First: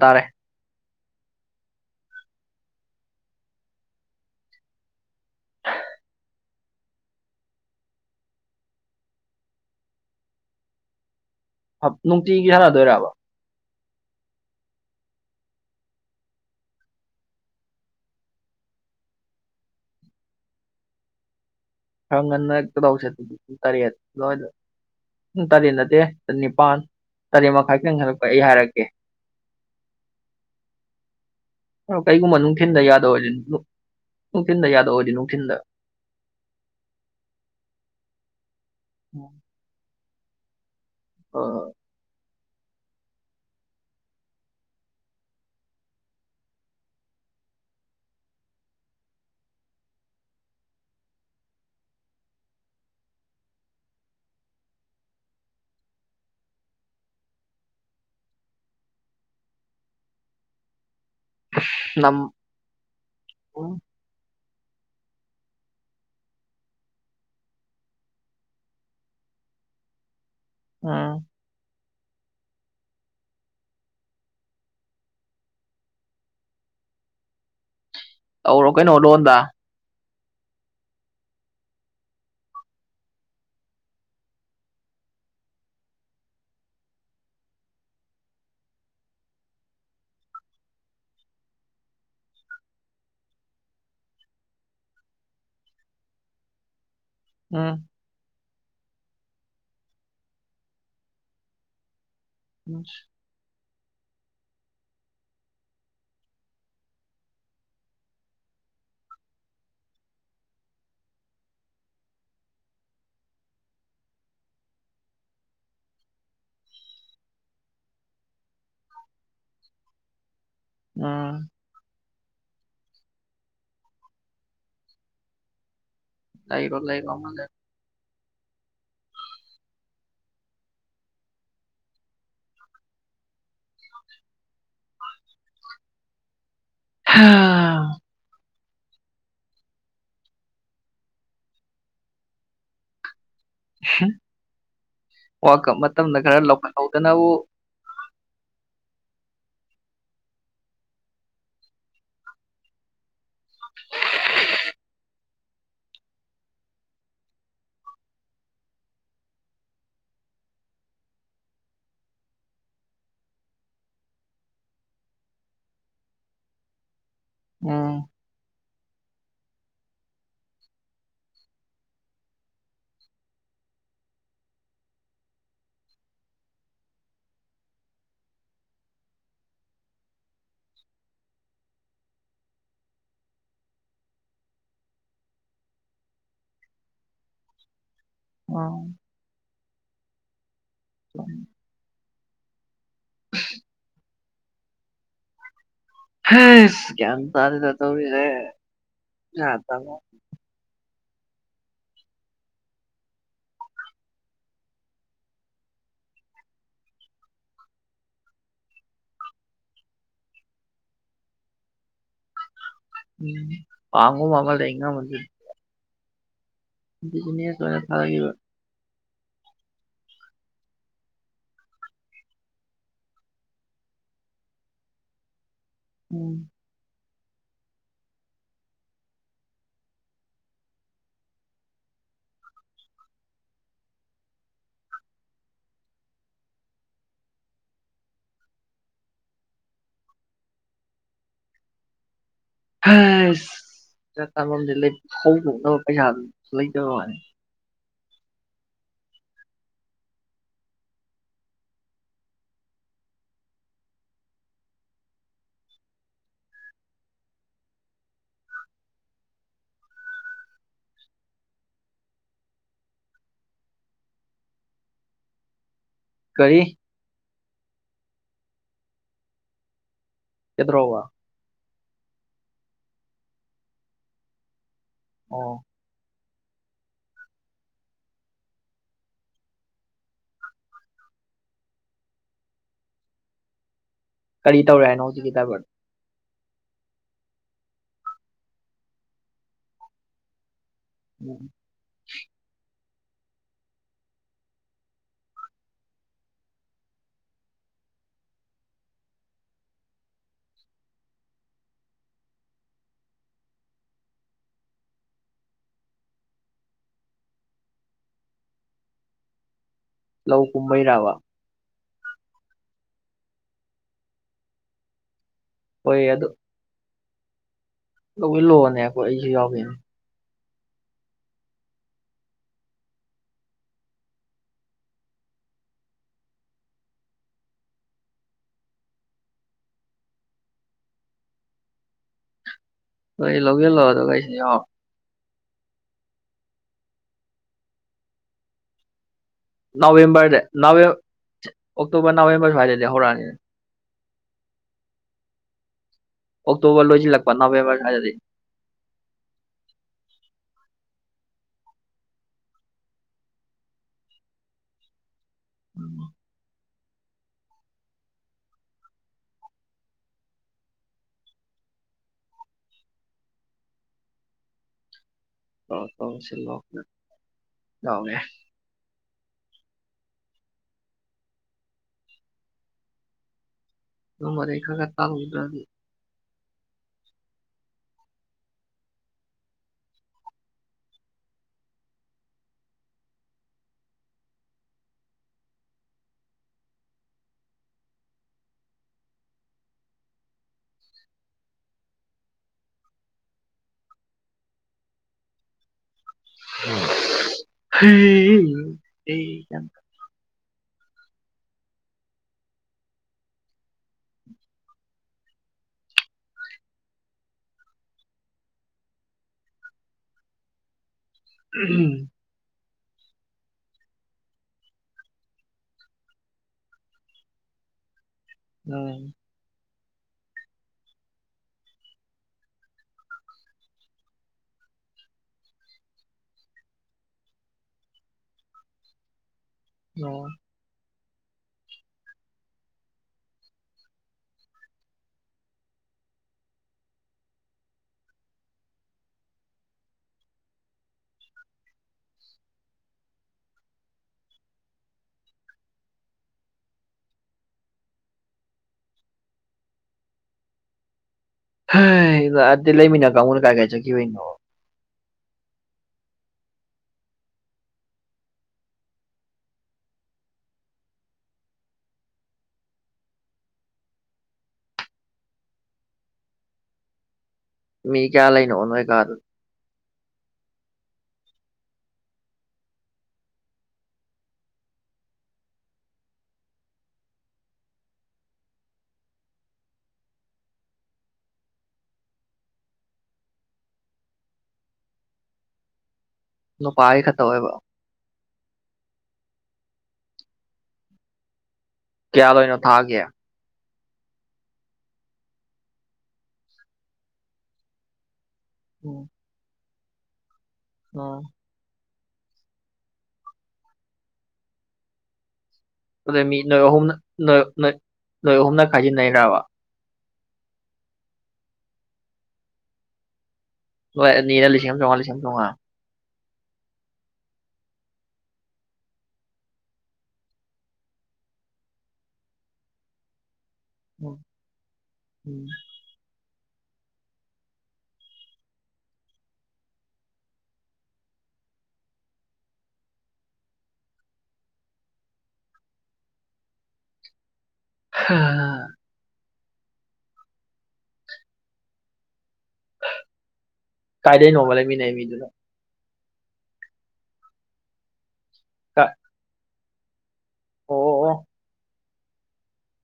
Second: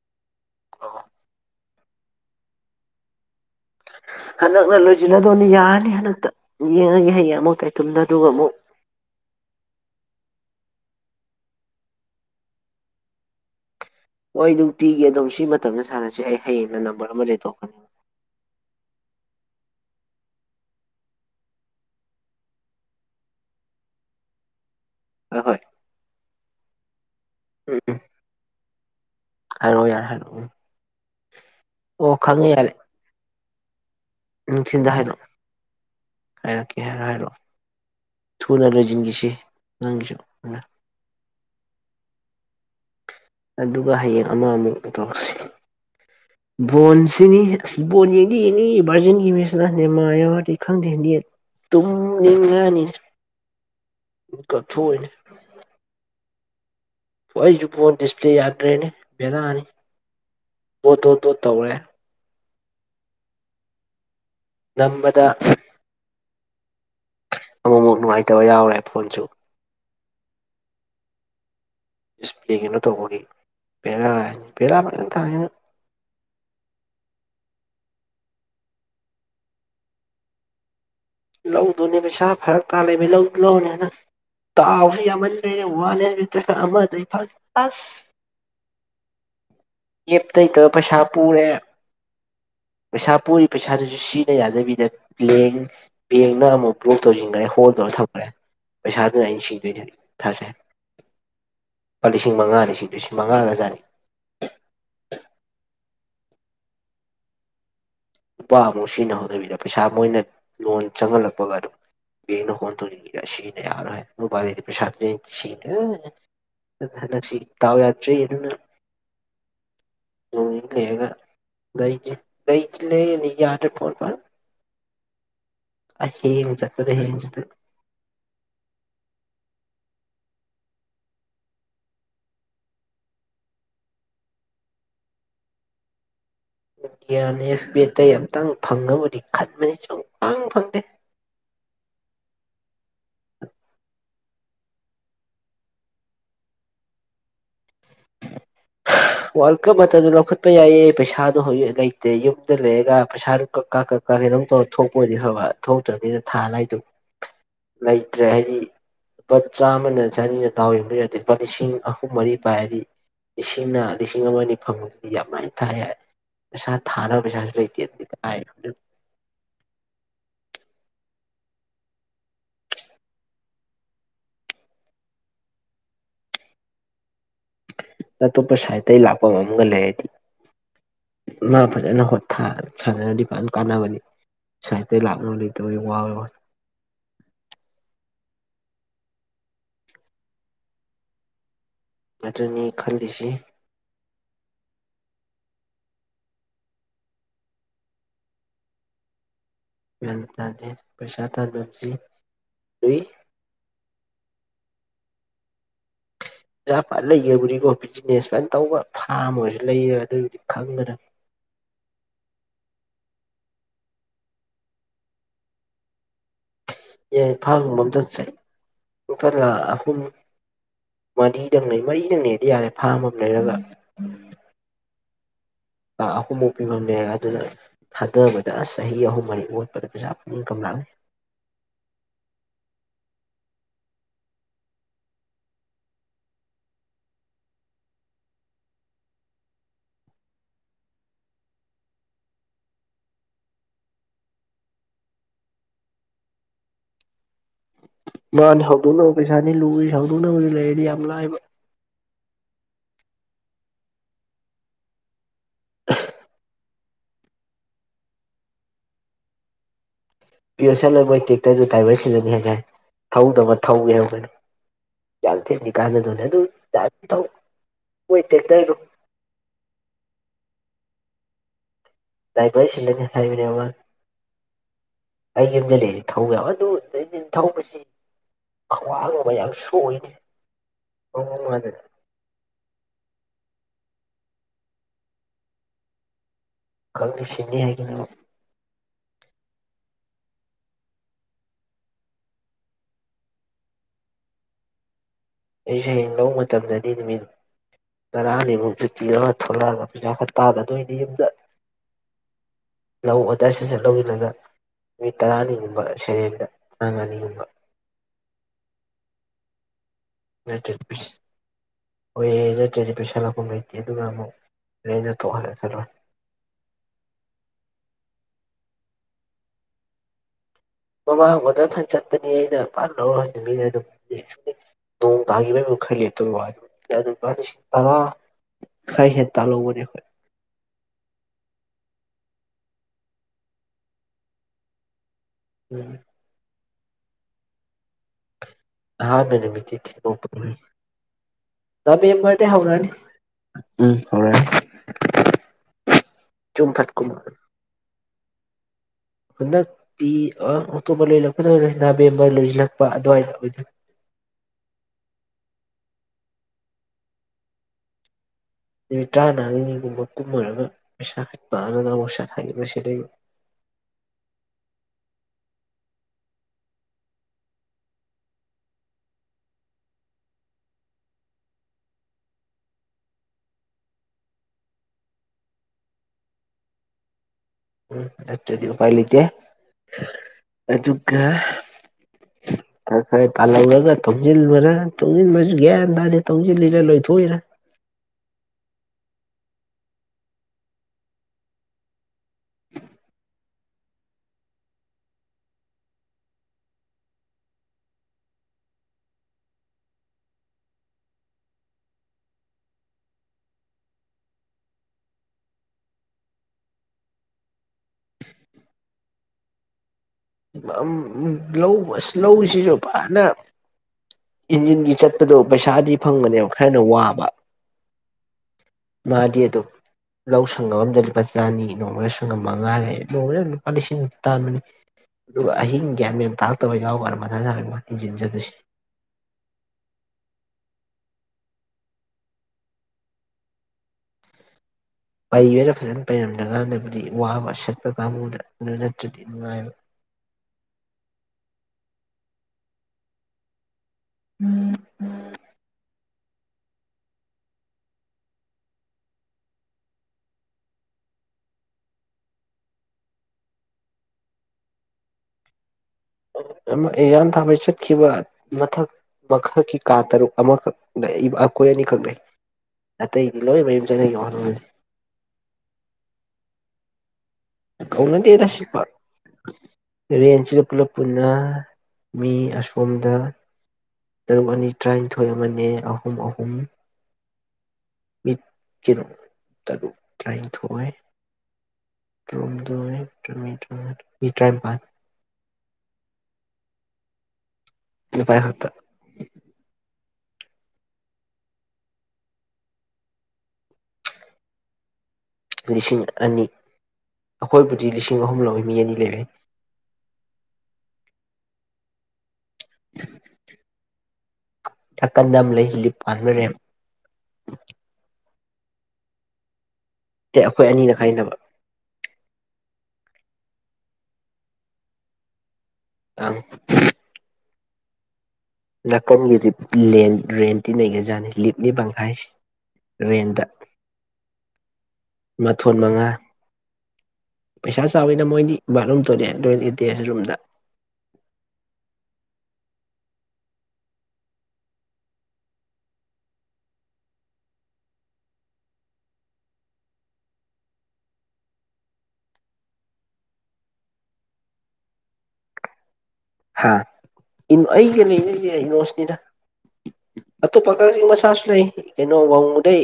ꯇꯥꯔꯦ ꯍꯟꯗꯛꯅ ꯂꯣꯏꯁꯤꯜꯂꯗꯧꯅꯤ ꯌꯥꯅꯤ ꯍꯟꯗꯛꯇ ꯌꯦꯡꯉ ꯍꯩꯌꯦ ꯑꯃꯨꯛ ꯇꯥꯏꯇꯨꯝꯗ ꯑꯗꯨꯒ ꯑꯃꯨꯛ ꯞ ꯅꯨꯡꯇꯤꯒꯤ ꯁꯥꯟꯅꯗꯣꯏꯔꯕ ꯍꯣꯏ ꯅꯨꯡꯇꯤꯒꯤ ꯑꯗꯨꯝ ꯁꯤ ꯃꯇꯝꯗ ꯁꯥꯟꯅꯁꯤ ꯑꯩ ꯍꯌꯦꯡꯅ ꯅꯝꯕꯔ ꯑꯃ ꯂꯩꯊꯣꯛꯀꯅꯤ ꯈꯪ ꯉꯟꯅ ꯍꯦꯛꯇꯗꯧꯁꯦ ꯑꯗꯨ ꯇꯔꯦꯠ ꯂꯣꯏ ꯎ ꯍꯣꯏ ꯍꯣꯏ ꯇꯗꯤ ꯇꯗꯤꯦ ꯅꯤꯄꯜ ꯇꯔꯦ ꯃꯈꯥꯏꯈꯤꯇꯪ ꯍꯜꯂꯛꯄ ꯑꯩ ꯍꯥꯏꯔꯛꯒꯦ ꯑꯦ ꯍꯂꯣ ꯌꯥꯔ ꯍꯥꯏꯂꯣ ꯀꯩꯒꯨꯝꯕ ꯃꯅꯨꯡꯅꯨꯡ ꯊꯅꯗ ꯌꯥꯗꯧꯖꯤ ꯎꯝ ꯁꯤꯤꯟꯗ ꯍꯥꯏꯔꯛꯑꯣ ꯍꯥꯏꯔꯛꯦ ꯍꯥꯏꯔꯣ ꯍꯥꯏꯔꯛꯑꯣ ꯊꯨꯅ ꯂꯩꯣꯏꯖꯤꯟꯈꯤꯁꯤꯦ ꯅꯪꯒꯤꯁꯨ ꯎꯝ ꯍ ꯍꯣꯏ ꯑꯗꯨꯒ ꯍꯌꯦꯡ ꯑꯃꯃꯨꯛ ꯎꯊꯣꯛꯁꯤ ꯕꯣꯟꯁꯤꯅꯤ ꯕꯣꯟ ꯌꯦꯡꯗꯤ ꯑꯦꯅꯤ ꯚꯔꯖꯤꯟꯒꯤ ꯃꯤꯁꯤꯅ ꯃꯥ ꯌꯥꯎꯔꯗꯤ ꯈꯪꯗꯦ ꯍꯟꯗꯤ ꯇꯨꯝꯅꯤꯡꯉꯅꯤ ꯀꯥꯠꯊꯣꯛꯑꯣꯏꯅꯦ ꯍ ꯑꯩꯁꯨ ꯐꯣꯟ ꯗꯤꯁꯄ꯭ꯂꯦ ꯌꯥꯗ꯭ꯔꯦꯅꯦ ꯦꯗꯥꯅꯤ ꯇꯣ ꯇꯣ ꯇꯣ ꯇꯧꯔꯦ ꯍ ꯅꯝꯕꯗ ꯑꯃꯨꯛꯃꯨꯛ ꯅꯨꯡꯉꯥꯏꯇꯕ ꯌꯥꯎꯔꯦ ꯐꯣꯟꯁꯨ ꯑꯝ ꯏꯁꯄꯔꯤ ꯀꯩꯅꯣ ꯇꯧꯕꯒꯤ ꯄꯦꯔ ꯄꯦꯔ ꯊ ꯑꯧꯔꯣ ꯀꯩꯅ ꯑꯣ ꯂꯗ ꯂꯧꯗꯨꯅꯦ ꯄꯩꯁꯥ ꯐꯔꯛ ꯇꯥ ꯂꯩꯕ ꯂꯧꯗꯨ ꯂꯧꯅꯦꯅ ꯇꯥꯎꯁꯨ ꯌꯥꯝꯃꯟꯗꯔꯦ ꯋꯥꯠꯂꯦꯠꯇ꯭ꯔ ꯈ ꯑꯃꯗꯩ ꯑꯁ ꯌꯦꯞ ꯇꯩꯇꯕ ꯄꯩꯁꯥ ꯄꯨꯔꯦ ꯄꯩꯁꯥ ꯄꯨꯔꯤ ꯄꯩꯁꯥꯗꯨꯁꯨ ꯁꯤꯖꯤꯟꯅ ꯌꯥꯗꯕꯤꯗꯦꯡ ꯕꯦꯡꯅ ꯑꯃꯨꯛ ꯕ꯭ꯂꯣꯛ ꯇꯧꯁꯤꯟꯈ꯭ꯔꯦ ꯍꯣꯜ ꯎꯝ ꯇꯧꯔ ꯊꯝꯈ꯭ꯔꯦ ꯄꯩꯁꯥꯗꯨꯅ ꯑꯩꯅ ꯅꯤꯡꯁꯤꯡꯗꯣꯏꯅꯤ ꯊꯥꯖꯩ ꯂꯄꯥ ꯂꯤꯁꯤꯡ ꯃꯉꯥꯅꯤ ꯎꯝ ꯁꯤ ꯂꯤꯁꯤꯡ ꯃꯉꯥꯒꯖꯥꯅꯤ [inaudible] ꯅꯨꯄꯥ ꯑꯃꯨꯛ ꯁꯤꯖꯤꯅ ꯍꯣꯠꯅꯕꯤꯔ ꯄꯩꯁꯥ ꯃꯣꯏꯅ ꯂꯣꯟ ꯆꯪꯍꯜꯂꯛꯄꯒ ꯑꯗꯨꯝ ꯕꯦꯡꯅ ꯍꯣꯟ ꯇꯣꯛꯅꯤꯡꯔ ꯁꯤꯅ ꯌꯥꯔꯣꯏ ꯍꯥꯏ ꯅꯨꯄꯥꯗꯩꯗꯤ ꯄꯩꯁꯥꯗꯨ ꯁꯤꯅꯦ ꯍꯟ ꯁꯤ ꯇꯥꯎ ꯌꯥꯗ꯭ꯔꯤ ꯑꯗꯨꯅ ꯀꯑꯦꯒ ꯎꯝ ꯏꯦ ꯇꯩ ꯂꯩ ꯌꯥꯗꯦ ꯐꯄ ꯑ ꯍꯦꯡ ꯂꯩꯔꯣ ꯆꯠꯗ ꯂꯩꯔꯣ ꯑꯃ ꯍꯦꯡꯖꯗ ꯂꯩꯔꯣ ꯌꯥꯅꯦꯁ ꯄꯠꯇ ꯌꯥꯝ ꯇꯪ ꯐꯪꯉꯕꯨꯗꯤ ꯈꯟꯕꯅꯤ ꯁꯀꯪ ꯐꯪꯗꯦ ꯋꯥꯀꯞ ꯃꯇꯝꯗ ꯈꯔ ꯂꯧꯈꯠꯍꯧꯗꯅꯕꯨ ꯋꯥꯔꯜ ꯀꯞ ꯃꯇꯝꯗ ꯂꯧꯈꯠꯄ ꯌꯥꯏꯌꯦ ꯄꯩꯁꯥꯗꯣ ꯍꯧꯖꯤ ꯂꯩꯇꯦ ꯌꯨꯝꯗ ꯂꯩꯔꯒ ꯄꯩꯁꯥꯗꯨ ꯀꯛ ꯀꯥ ꯀꯛ ꯀꯥ ꯀꯣꯧꯝ ꯇꯧꯔ ꯊꯣꯛꯄꯗꯤ ꯐꯕ ꯊꯣꯛꯇ꯭ꯔꯕꯅꯤꯅ ꯊꯥꯗꯥꯏꯗꯨ ꯂꯩꯇ꯭ꯔꯦ ꯍꯥꯏꯗꯤ ꯂꯨꯄꯥ ꯆꯥꯝꯃꯅ ꯆꯅꯤꯅ ꯇꯥꯎꯏꯔꯗꯤ ꯂꯨꯄꯥ ꯂꯤꯁꯤꯡ ꯑꯍꯨꯝ ꯃꯔꯤ ꯄꯥꯏ ꯍꯥꯏꯗꯤ ꯂꯤꯁꯤꯡꯅ ꯂꯤꯁꯤꯡ ꯑꯃ ꯑꯅꯤ ꯐꯪꯃꯗꯤ ꯌꯥꯝ ꯃꯥꯏꯅ ꯊꯥꯏ ꯄꯩꯁꯥ ꯊꯥꯅꯕ ꯎꯝ ꯏꯇꯥꯏ ꯑꯇꯣꯞꯄ ꯁꯥꯏꯗꯠꯇꯇꯩꯒꯤ ꯂꯥꯛꯄꯝꯒ ꯂꯩꯔꯗꯤ ꯃꯥ ꯐꯖꯅꯣ ꯁꯥꯟꯅꯔꯗꯤ ꯐꯖꯅ ꯀꯥꯟꯅꯕꯅꯤ ꯁꯥꯏꯠꯇꯇꯩ ꯂꯥꯛꯅꯕ ꯂꯩꯇꯕ ꯋꯥꯋꯦ ꯑꯥ ꯑ ꯑꯗꯨꯅꯤ ꯈꯜꯂꯤꯁꯤ ꯀ ꯇꯥꯔꯦꯗ ꯇꯧꯔꯤꯁꯦ ꯄꯩꯁꯥ ꯇꯥꯟꯕ ꯐꯦꯜ ꯇꯅꯦꯦ ꯄꯩꯁꯥꯇ ꯅꯝꯁꯤ ꯅꯨꯏ ꯄꯖꯥ ꯄꯥꯠ ꯂꯩꯒꯕꯨꯗꯤꯀꯣ ꯕꯤꯖꯤꯅꯦꯁ ꯀꯩꯅ ꯇꯧꯕ ꯐꯥꯝ ꯑꯣꯏꯔꯁꯨ ꯂꯩꯌꯦ ꯑꯗꯨꯏꯕꯨꯗꯤ ꯈꯪꯗꯅ ꯎꯝ ꯋꯥꯥꯡꯉꯣ ꯋꯥꯥꯡꯉ ꯂꯩꯉ ꯃ ꯑꯦ ꯐꯥꯜ ꯃꯗ ꯆ ꯊꯥꯗꯈꯤꯕ ꯀꯨꯡꯊꯂꯥ ꯑꯍꯨꯝ ꯃꯔꯤꯗꯪꯅꯦ ꯃꯔꯤꯗꯪꯅꯦꯗꯤ ꯌꯥꯔꯦ ꯐꯥꯝꯃꯝ ꯂꯩꯔꯒ ꯑ ꯎꯝ ꯑꯍꯨꯝ ꯃꯅꯦ ꯑꯗꯨꯅ ꯊꯥꯗꯕꯗ ꯑꯁ ꯆꯍꯤ ꯑꯍꯨꯝ ꯃꯔꯤ ꯑꯣꯠꯄꯗ ꯄꯩꯁꯥ ꯄꯨꯛꯅꯤꯡ ꯀꯝꯂꯥꯡꯦ ꯆꯥꯟꯣ ꯍꯧꯗꯣꯛꯅꯕ ꯄꯩꯁꯥ ꯂꯩꯇꯕ ꯃꯥꯅꯤ ꯃꯥꯅ ꯍꯧꯗꯣꯛꯅꯕ ꯄꯩꯁꯥꯅꯤ ꯂꯨꯏ ꯍꯧꯗꯣꯛꯅꯕꯗꯤ ꯂꯩꯔꯗꯤ ꯌꯥꯝ ꯂꯥꯏꯕ ꯄꯤꯣꯁꯜꯂꯣꯏ ꯃꯣꯏ ꯇꯦꯛꯇꯔꯗꯨ ꯇꯥꯏꯕꯔ ꯁꯤꯂꯅꯤ ꯍꯥꯏꯖꯥꯏ ꯊꯧꯗꯕ ꯊꯧꯒꯦꯒꯅ ꯌꯥꯝ ꯊ ꯀꯥꯟꯅꯗꯨꯅꯦ ꯑꯗꯨ ꯀꯔꯤ ꯆ ꯇꯧ ꯑꯣꯏꯣꯏ ꯊꯛꯇꯔꯗ ꯏꯗꯔꯣꯒ ꯇꯥꯏ ꯄ ꯁꯤ ꯍꯥꯏꯥꯏꯕꯅꯦ ꯑꯣ ꯑꯩꯒꯤ ꯏꯗ ꯂꯩꯦꯔꯤ ꯊꯧ ꯌꯥꯝ ꯑꯗꯨ ꯑꯗꯩꯗꯤ ꯊꯧꯕꯁꯤ ꯑꯋꯥꯡ ꯑꯃ ꯌꯥꯝ ꯁꯣꯏꯅꯦꯗ ꯀꯔꯤ ꯇꯧꯔꯦ ꯍꯥꯏꯅꯣ ꯍꯧꯖꯤꯛꯀꯤ ꯗ꯭ꯔꯥꯏꯚꯔ ꯀꯧꯒꯤ ꯁꯤꯅꯤ ꯍꯥꯏꯒꯤꯅꯣ ꯎꯝ ꯑꯩ ꯁꯩꯔꯦꯡ ꯂꯧꯕ ꯃꯇꯝꯗꯗꯤ ꯅꯨꯃꯤꯠ ꯇꯔꯥꯅꯤꯃꯨꯛ ꯨꯇꯤ ꯑꯃ ꯊꯣꯛꯂꯛꯑꯒ ꯄꯩꯖꯥ ꯍꯇꯥꯥꯗ ꯑꯗꯨꯗꯏꯗꯤ ꯌꯨꯝꯗ ꯂꯧ ꯑꯣꯗꯔ ꯁꯁꯟ ꯂꯧꯁꯤꯜꯂꯒ ꯅꯨꯃꯤꯠ ꯇꯔꯥꯅꯤꯒꯨꯝꯕ ꯁꯩꯔꯦꯡꯗ ꯅꯪ ꯑꯅꯤꯒꯨꯝꯕ ꯂꯧ ꯀꯨꯨꯝꯕꯩ ꯔꯕꯥ ꯍ ꯅꯠꯇ꯭ꯔꯦꯗꯤꯦ ꯄꯩꯁꯥ ꯂꯧꯥꯛꯐꯝ ꯂꯩꯇꯦ ꯑꯗꯨꯒ ꯑꯃꯨꯛ ꯇ ꯍꯔꯦ ꯆꯂ ꯂꯣꯏ ꯂꯣꯅꯦ ꯀꯣ ꯑꯩꯁꯨ ꯌꯥꯎꯋꯅꯦ ꯃꯃꯥꯡ ꯑꯣꯗ ꯐꯅ ꯆꯠꯄꯅꯤ ꯑꯩꯅꯄꯥꯅ ꯂꯧꯔ ꯍꯧ ꯃꯇꯨꯡ ꯃꯤꯅꯦ ꯑꯗꯨꯝ ꯅꯣꯡ ꯇꯥꯒꯤ ꯈꯜ ꯂꯦꯠꯇꯣꯏ ꯑꯗꯨ ꯂꯨꯄꯥ ꯂꯤꯁꯤꯡ ꯇꯔꯥ ꯈꯥꯏ ꯍꯦ ꯇꯥꯍꯧꯕꯅꯦ ꯑꯩꯈꯣꯏ ꯑꯩ ꯂꯧꯒꯦꯜ ꯂꯣ ꯑꯗꯨꯒ ꯀꯁꯤ ꯎꯝ ꯑꯍꯟꯗ ꯅꯕꯦꯝꯕꯔꯗ ꯅꯕꯦꯝ ꯑꯣꯛꯇꯣꯕꯥꯔ ꯅꯕꯦꯝꯕꯔ ꯁ꯭ꯋꯥꯏꯗꯗꯤ ꯍꯧꯔꯛꯑꯅꯤ ꯍꯔꯥꯏ ꯑꯣꯛꯇꯣꯕꯔ ꯂꯣꯏ ꯂꯥꯛꯄ ꯅꯣꯚꯦꯝꯕꯔ ꯍꯥꯏꯗꯗꯤ ꯍꯟꯗꯛꯇꯤ ꯑꯣꯛꯇꯣꯕꯔ ꯂꯣꯏꯜꯂꯛꯀꯗꯧ ꯅꯕꯦꯝꯕꯔ ꯂꯣꯏꯁꯤꯜꯂꯛꯄ ꯑꯗꯨꯋꯥꯏꯗꯗ ꯅꯨ ꯇꯥꯟꯅꯒꯨꯝꯕ ꯀꯨꯝꯃꯔꯒ ꯄꯩꯁꯥꯅꯅꯁꯥ ꯊꯕ ꯁꯤ ꯂꯩ ꯇ ꯁꯤꯂꯣ ꯌꯥꯎꯅꯦꯦ ꯇ ꯔꯦꯈꯥꯒ ꯇꯥꯒꯕ꯭ꯔꯥꯒꯦ ꯎꯝꯠꯇꯗꯤ ꯎꯄꯥꯏ ꯂꯩꯇꯦ ꯑꯗꯨꯒ ꯈꯔ ꯈꯔ ꯀꯥꯜꯍꯧꯔꯒ ꯇꯧꯁꯤꯟꯕ ꯇꯧꯁꯤꯟꯕꯁꯨ ꯒ꯭ꯌꯥꯟ ꯇꯗꯤ ꯇꯧꯁꯤꯜꯂꯤꯔ ꯂꯣꯏꯊꯣꯛꯏꯔ ꯍ ꯀ ꯑꯝ ꯎ ꯂꯧ ꯑꯁ ꯂꯧꯁꯤꯁꯨ ꯐꯅ ꯏꯟꯖꯤꯟꯒꯤ ꯆꯠꯄꯗꯣ ꯄꯩꯁꯥꯗꯤ ꯐꯪꯕꯅꯦꯕ ꯈꯔꯅ ꯋꯥꯕ ꯎꯝ ꯃꯥꯗꯤꯦ ꯑꯗꯨꯣ ꯂꯧ ꯁꯪꯒꯝ ꯑꯝꯗ ꯂꯨꯄꯥ ꯆꯥꯅꯤ ꯅꯣꯡꯃꯗ ꯁꯪꯒꯝ ꯃ ꯉꯉꯥꯔꯦ ꯅꯣꯡꯃꯗ ꯂꯨꯄꯥ ꯂꯤꯁꯤꯡ ꯑ ꯇꯥꯟꯕꯅꯤ ꯑꯗꯨꯒ ꯑꯍꯤꯡ ꯒ꯭ꯌꯥꯟ ꯃꯦꯟ ꯇꯥꯔꯛꯇꯕ ꯌꯥꯎꯕꯔ ꯃꯊꯥ ꯁꯥꯔꯒꯤꯡꯁꯤꯟꯖꯗꯁꯤ ꯑꯣ ꯄꯩꯅ ꯐꯖꯅ ꯄꯩꯔꯝꯗ ꯉꯥꯟꯗꯕꯗꯤ ꯋꯥꯕ ꯁꯠꯄ ꯀꯥꯡꯕꯨꯗ ꯑꯗꯨ ꯅꯠꯇ꯭ꯔꯗꯤ ꯅꯨꯡꯉꯥꯏꯕ ꯎꯝ ꯎꯝ ꯑꯗꯤ ꯂꯩꯃꯤꯅꯥꯀ ꯑꯃꯅ ꯀꯥꯏ ꯀꯆ ꯀꯤ ꯋꯥꯅꯣ ꯏ ꯊꯥꯥꯟꯕꯩ ꯆꯠꯈꯤꯕ ꯃꯊꯛ ꯃꯈꯛꯀꯤ ꯀꯥ ꯇꯔꯨꯛ ꯑꯃꯈꯛ ꯂꯩ ꯑꯩꯈꯣꯏ ꯑꯅꯤꯈꯛ ꯂꯩ ꯑꯇꯩꯗꯤ ꯂꯣꯏꯅ ꯃꯌꯨꯝ ꯆꯅꯒꯤ ꯋꯥꯅꯤ ꯃꯤ ꯀꯌꯥ ꯂꯩꯅꯣ ꯑꯣꯅꯣ ꯑꯩ ꯀꯥꯔ ꯔꯦꯟꯁꯤꯗ ꯄꯨꯂꯞ ꯄꯨꯟꯅ ꯃꯤ ꯑꯁꯣꯝꯗ ꯇꯔꯨꯛ ꯑꯅꯤ ꯇꯔꯥꯅꯤꯊꯣꯏ ꯑꯃꯅꯦ ꯑꯍꯨꯝ ꯑꯍꯨꯝ ꯃꯤ ꯀꯔꯣ ꯇꯔꯨꯛ ꯇꯔꯥꯅꯤꯊꯣꯏ ꯇ꯭ꯔꯨꯝꯗ ꯇ ꯃꯤꯇꯥꯏ ꯄ ꯅꯣ ꯄꯥꯥꯏ ꯈꯠꯇ ꯑꯣꯏꯕ ꯄꯥꯥꯏ ꯉ ꯀꯌꯥ ꯂꯣꯏꯅꯣ ꯊꯥꯒꯦ ꯂꯤꯁꯤꯡ ꯑꯅꯤ ꯑꯩꯈꯣꯏꯕꯨꯗꯤ ꯂꯤꯁꯤꯡ ꯂꯤꯁꯤꯡ ꯑꯍꯨꯝ ꯂꯧꯏ ꯃꯤ ꯑꯅꯤ ꯂꯩꯔꯦ ꯑ ꯊꯛꯀꯟꯗꯝ ꯂꯩ ꯂꯤꯞ ꯑꯗ ꯄꯥꯟꯕ ꯃꯤ ꯔꯦꯝ ꯅ ꯑꯍꯣꯨꯝ ꯅ ꯅ ꯂꯣꯏ ꯑꯍꯨꯝꯅ ꯈꯥꯏꯖꯤꯟꯅꯩꯕ ꯑꯦ ꯑꯩꯈꯣꯏ ꯑꯅꯤꯅ ꯈꯥꯏꯅꯕ ꯍ ꯅꯔ ꯂꯤꯁ ꯑꯃ ꯆꯣꯡꯉ ꯂꯤꯁꯝ ꯊꯉꯥ ꯑ ꯅꯥꯀꯟꯒꯤ ꯔꯦꯟꯇꯤ ꯅꯩꯒꯖꯥꯠꯅꯤ ꯂꯤꯞꯂꯤ ꯄꯪꯈꯥꯏꯁꯦ ꯔꯦꯟꯗ ꯃꯊꯣꯟ ꯃꯉꯥ ꯄꯩꯁꯥ ꯆꯥꯎꯋꯅ ꯃꯣꯏꯗꯤ ꯕꯥꯠꯔꯨꯝ ꯇꯣꯂꯑꯦ ꯂꯣꯏ ꯏꯇ ꯔꯨꯝꯗ ꯍ ꯀꯥꯏꯗ ꯅꯣꯡꯃꯂ ꯃꯤ ꯅ ꯃꯤꯃꯤꯗꯨꯗ ꯍꯥ ꯏ ꯑꯩꯒꯤ ꯅꯣꯁꯅꯤꯗ ꯑ ꯇꯨ ꯑꯣ ꯑꯣ ꯄꯀꯥꯒꯤ ꯃꯁꯥꯁ ꯂꯩ ꯀꯩꯅꯣ ꯋꯥꯕꯗꯩ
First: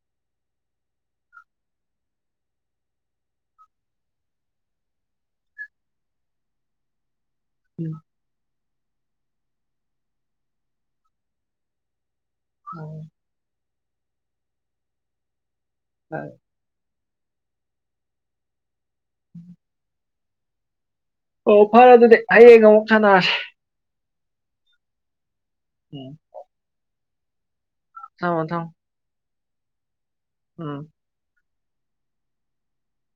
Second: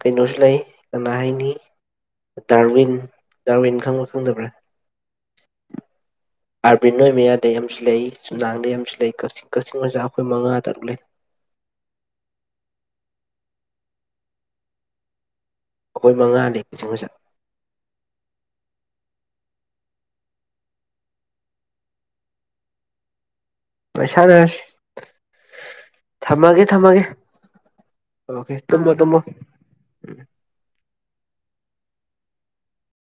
ꯀꯩꯅꯣꯁꯨ ꯂꯩ ꯀꯅꯥ ꯍꯥꯏꯅꯤ ꯗꯥꯔꯋꯤꯟ ꯗꯥꯔꯋꯤꯟ ꯈꯪꯕ ꯈꯪꯗꯕ꯭ꯔꯥ ꯑꯕꯤꯅ ꯃꯌꯥ ꯗ ꯌꯥꯝ ꯑꯃꯁꯨ ꯂꯩ ꯆꯨꯝꯅꯥꯡꯗ ꯁꯤ ꯂꯩ ꯀꯛꯆꯤꯡ ꯀꯛꯆꯤꯡ ꯃꯖꯥ ꯑꯩꯈꯣꯏ ꯃꯉꯥ ꯇꯔꯨꯛ ꯂꯩ ꯍ ꯑꯩꯈꯣꯏ ꯑꯣ ꯃꯉꯥꯗꯤ ꯀꯆꯤꯡꯁꯠ ꯎꯝ ꯑꯣ ꯐꯔꯦ ꯑꯗꯨꯗꯤ ꯍꯌꯦꯡ ꯑꯃꯨꯛ ꯁꯥꯟꯅꯔꯁꯤꯦ ꯄꯩꯁꯥꯗꯁ ꯊꯃꯒꯦ ꯊꯝꯃꯒꯦ ꯊꯝꯃꯣ ꯑꯣꯦ ꯊꯝꯃꯣ ꯇꯃ ꯇꯃ ꯎꯝ